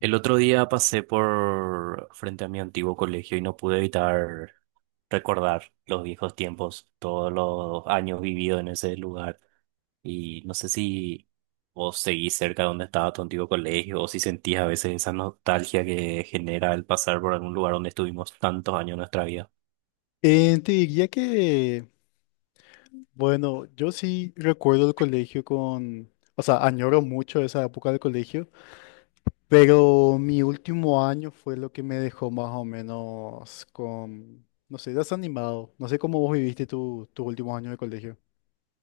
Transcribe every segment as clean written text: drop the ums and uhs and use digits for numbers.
El otro día pasé por frente a mi antiguo colegio y no pude evitar recordar los viejos tiempos, todos los años vividos en ese lugar. Y no sé si vos seguís cerca de donde estaba tu antiguo colegio o si sentís a veces esa nostalgia que genera el pasar por algún lugar donde estuvimos tantos años de nuestra vida. Te diría que bueno, yo sí recuerdo el colegio con, o sea, añoro mucho esa época del colegio, pero mi último año fue lo que me dejó más o menos con, no sé, desanimado. No sé cómo vos viviste tus últimos años de colegio.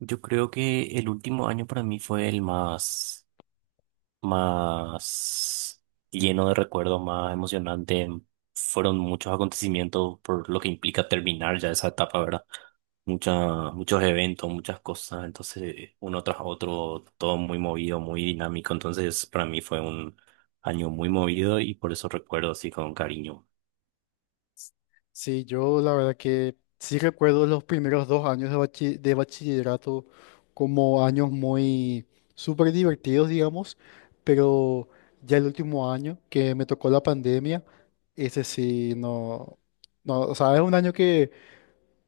Yo creo que el último año para mí fue el más lleno de recuerdos, más emocionante. Fueron muchos acontecimientos por lo que implica terminar ya esa etapa, ¿verdad? Muchos eventos, muchas cosas, entonces uno tras otro, todo muy movido, muy dinámico, entonces para mí fue un año muy movido y por eso recuerdo así con cariño. Sí, yo la verdad que sí recuerdo los primeros dos años de bachillerato como años muy súper divertidos, digamos, pero ya el último año que me tocó la pandemia, ese sí, no, o sea, es un año que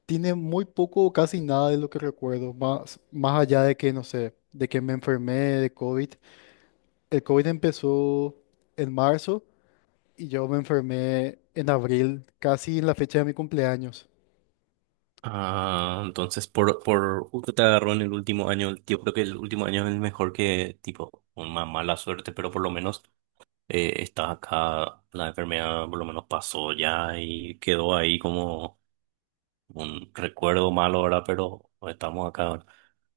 tiene muy poco o casi nada de lo que recuerdo, más allá de que, no sé, de que me enfermé de COVID. El COVID empezó en marzo y yo me enfermé en abril, casi en la fecha de mi cumpleaños. Ah, entonces por justo te agarró en el último año, yo creo que el último año es el mejor que tipo, una mala suerte, pero por lo menos está acá, la enfermedad por lo menos pasó ya y quedó ahí como un recuerdo malo ahora, pero estamos acá ahora.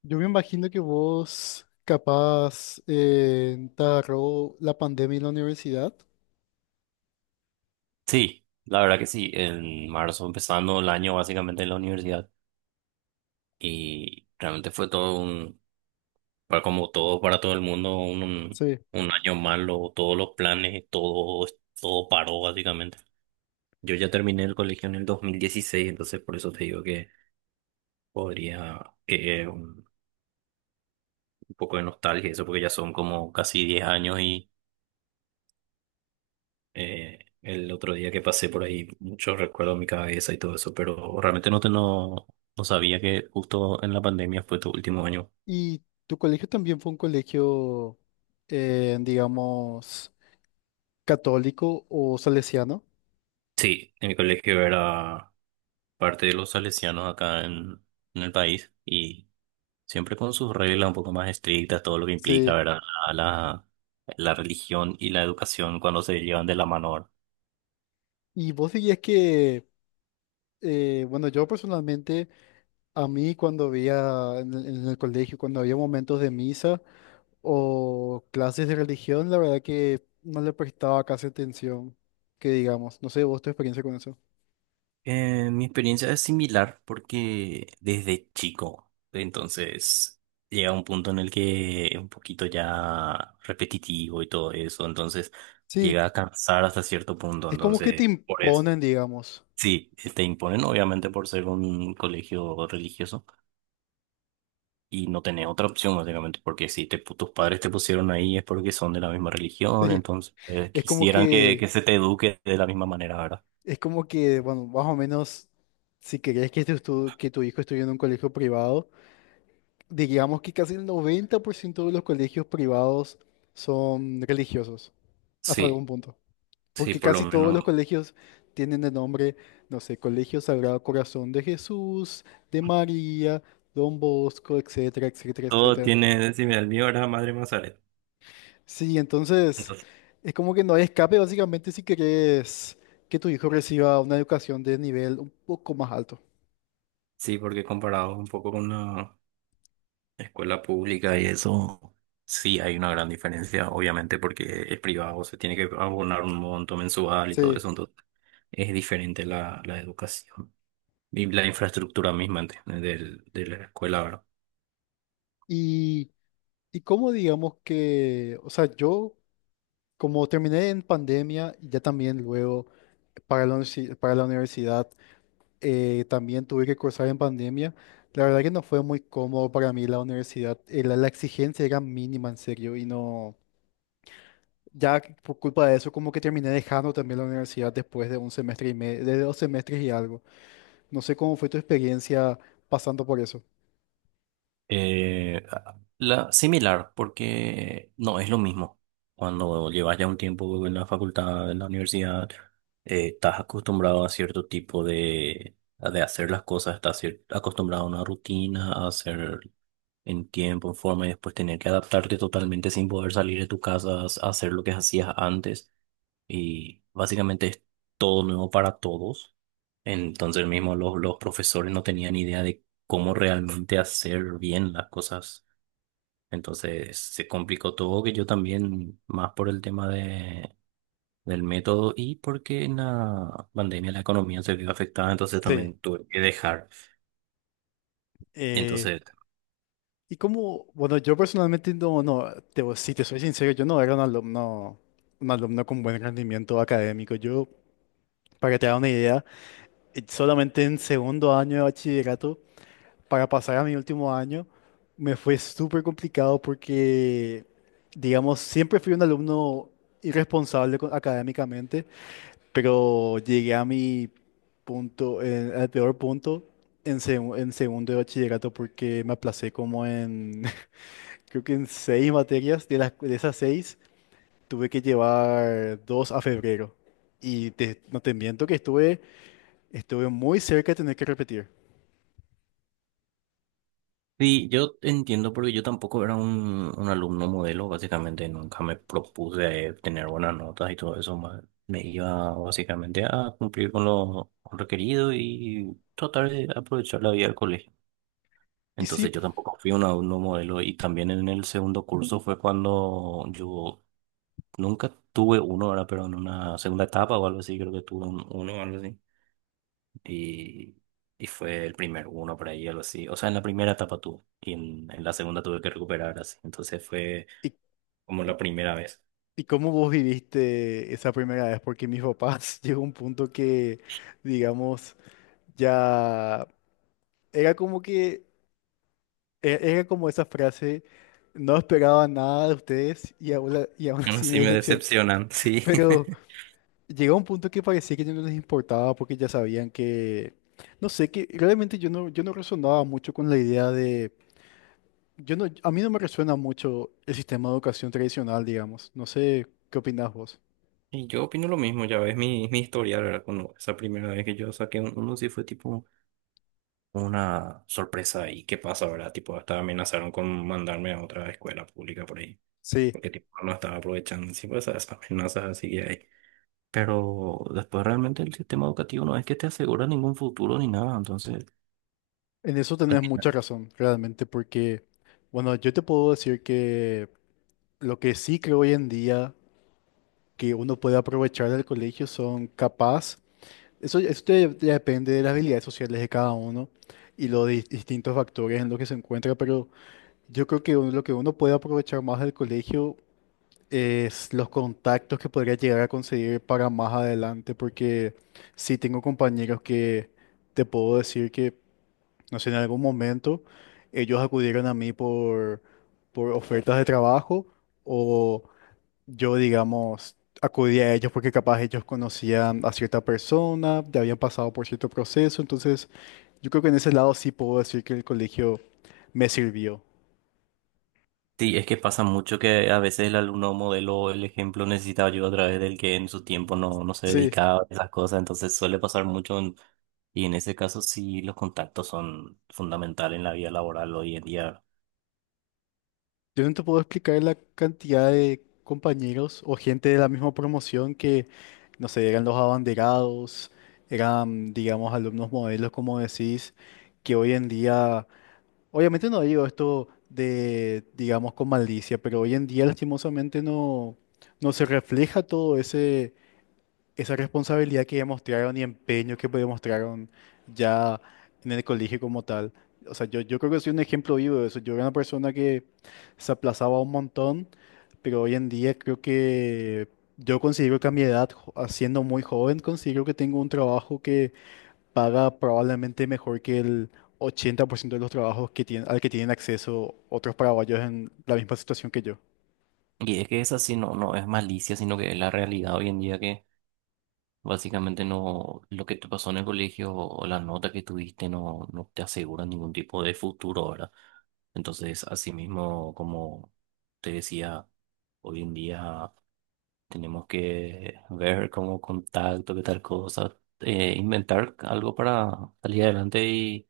Yo me imagino que vos capaz te agarró la pandemia en la universidad. Sí, la verdad que sí, en marzo empezando el año básicamente en la universidad y realmente fue todo un, como todo para todo el mundo, un Sí. un año malo, todos los planes, todo, todo paró básicamente. Yo ya terminé el colegio en el 2016, entonces por eso te digo que podría, que un- un poco de nostalgia, eso porque ya son como casi 10 años y el otro día que pasé por ahí, muchos recuerdos en mi cabeza y todo eso, pero realmente no, te, no, no sabía que justo en la pandemia fue tu último año. Y tu colegio también fue un colegio, digamos, católico o salesiano. Sí, en mi colegio era parte de los salesianos en el país y siempre con sus reglas un poco más estrictas, todo lo que implica, Sí. ¿verdad? La, la, la religión y la educación cuando se llevan de la mano, ¿verdad? Y vos dirías que, bueno, yo personalmente, a mí cuando había en el colegio, cuando había momentos de misa o clases de religión, la verdad que no le prestaba casi atención, que digamos, no sé, vos tu experiencia con eso. Mi experiencia es similar porque desde chico, entonces llega un punto en el que es un poquito ya repetitivo y todo eso, entonces Sí. llega a cansar hasta cierto punto, Es como que te entonces por eso. imponen, digamos. Sí, te imponen obviamente por ser un colegio religioso y no tenés otra opción básicamente, porque si te, pu- tus padres te pusieron ahí es porque son de la misma religión, Sí. entonces Es como quisieran que, que se te eduque de la misma manera, ¿verdad? es como que, bueno, más o menos, si querés que, que tu hijo estudie en un colegio privado, digamos que casi el 90% de los colegios privados son religiosos, hasta algún Sí, punto. sí, Porque por lo casi todos menos. los colegios tienen el nombre, no sé, Colegio Sagrado Corazón de Jesús, de María, Don Bosco, etcétera, etcétera, Todo etcétera. tiene, si me mío era Madre Mazaret. Sí, entonces Entonces, es como que no hay escape básicamente si querés que tu hijo reciba una educación de nivel un poco más alto. sí, porque comparado un poco con la escuela pública y eso, sí hay una gran diferencia, obviamente, porque es privado, se tiene que abonar un monto mensual y todo Sí. eso, entonces es diferente la educación y la infraestructura misma de la escuela, ¿verdad? Y, y como digamos que, o sea, yo como terminé en pandemia y ya también luego para la universidad, también tuve que cursar en pandemia. La verdad que no fue muy cómodo para mí la universidad, la exigencia era mínima en serio y no... Ya que por culpa de eso, como que terminé dejando también la universidad después de un semestre y medio, de dos semestres y algo. No sé cómo fue tu experiencia pasando por eso. Eh, Similar, porque no es lo mismo. Cuando llevas ya un tiempo en la facultad, en la universidad, estás acostumbrado a cierto tipo de hacer las cosas, acostumbrado a una rutina, a hacer en tiempo, en forma, y después tener que adaptarte totalmente sin poder salir de tu casa a hacer lo que hacías antes y básicamente es todo nuevo para todos. Entonces mismo los profesores no tenían idea de cómo realmente hacer bien las cosas. Entonces se complicó todo, que yo también, más por el tema del método y porque en la pandemia la economía se vio afectada, entonces Sí. también tuve que dejar. eh, Entonces y como, bueno, yo personalmente si te soy sincero, yo no era un alumno con buen rendimiento académico. Yo, para que te haga una idea, solamente en segundo año de bachillerato, para pasar a mi último año, me fue súper complicado porque, digamos, siempre fui un alumno irresponsable académicamente, pero llegué a mi punto, al peor punto en, en segundo de bachillerato porque me aplacé como en, creo que en seis materias. De las, de esas seis tuve que llevar dos a febrero. Y no te miento que estuve muy cerca de tener que repetir. sí, yo entiendo porque yo tampoco era un alumno modelo, básicamente nunca me propuse tener buenas notas y todo eso, me iba básicamente a cumplir con lo requerido y tratar de aprovechar la vida del colegio. Y sí. Entonces yo tampoco fui un alumno modelo y también en el segundo curso fue cuando yo nunca tuve uno, ahora pero en una segunda etapa o algo así, creo que tuve uno o algo así y, y fue el primer uno por ahí, algo así. O sea, en la primera etapa tuve y en la segunda tuve que recuperar así. Entonces fue como la primera vez. ¿Y cómo vos viviste esa primera vez? Porque mis papás llegó un punto que, digamos, ya era como que, era como esa frase, no esperaba nada de ustedes y y aún Aún así me así me decepcionó. decepcionan, sí. Pero llegó un punto que parecía que ya no les importaba porque ya sabían que, no sé, que realmente yo no resonaba mucho con la idea de, yo no, a mí no me resuena mucho el sistema de educación tradicional, digamos. No sé, ¿qué opinás vos? Y yo opino lo mismo, ya ves mi historia, ¿verdad? Con esa primera vez que yo saqué un uno, sí fue tipo una sorpresa. ¿Y qué pasa, verdad? Tipo, hasta amenazaron con mandarme a otra escuela pública por ahí. Sí. Porque tipo, no estaba aprovechando. Sí, pues esas amenazas así que hay. Pero después realmente el sistema educativo no es que te asegura ningún futuro ni nada, entonces En eso al tenés final... mucha razón, realmente, porque, bueno, yo te puedo decir que lo que sí creo hoy en día que uno puede aprovechar del colegio son capaz, eso ya depende de las habilidades sociales de cada uno y los distintos factores en los que se encuentra, pero yo creo que lo que uno puede aprovechar más del colegio es los contactos que podría llegar a conseguir para más adelante, porque sí tengo compañeros que te puedo decir que... No sé, en algún momento ellos acudieron a mí por ofertas de trabajo o yo, digamos, acudí a ellos porque capaz ellos conocían a cierta persona, ya habían pasado por cierto proceso. Entonces, yo creo que en ese lado sí puedo decir que el colegio me sirvió. Sí, es que pasa mucho que a veces el alumno modelo, el ejemplo necesita ayuda a través del que en su tiempo no se Sí, dedicaba a esas cosas, entonces suele pasar mucho en... y en ese caso sí los contactos son fundamentales en la vida laboral hoy en día. yo no te puedo explicar la cantidad de compañeros o gente de la misma promoción que, no sé, eran los abanderados, eran, digamos, alumnos modelos, como decís, que hoy en día, obviamente no digo esto de, digamos, con malicia, pero hoy en día lastimosamente no se refleja esa responsabilidad que demostraron y empeño que demostraron ya en el colegio como tal. O sea, yo creo que soy un ejemplo vivo de eso. Yo era una persona que se aplazaba un montón, pero hoy en día creo que yo considero que a mi edad, siendo muy joven, considero que tengo un trabajo paga probablemente mejor que el 80% de los trabajos que tienen, al que tienen acceso otros paraguayos en la misma situación que yo. Y es que esa sí no es malicia, sino que es la realidad hoy en día que básicamente no, lo que te pasó en el colegio o la nota que tuviste no te asegura ningún tipo de futuro ahora. Entonces, asimismo, como te decía, hoy en día tenemos que ver cómo contacto, qué tal cosa, inventar algo para salir adelante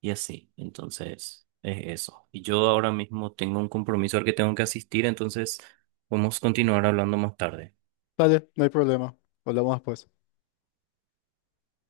y así. Entonces, es eso. Y yo ahora mismo tengo un compromiso al que tengo que asistir, entonces vamos a continuar hablando más tarde. Dale, no hay problema. Hablamos después.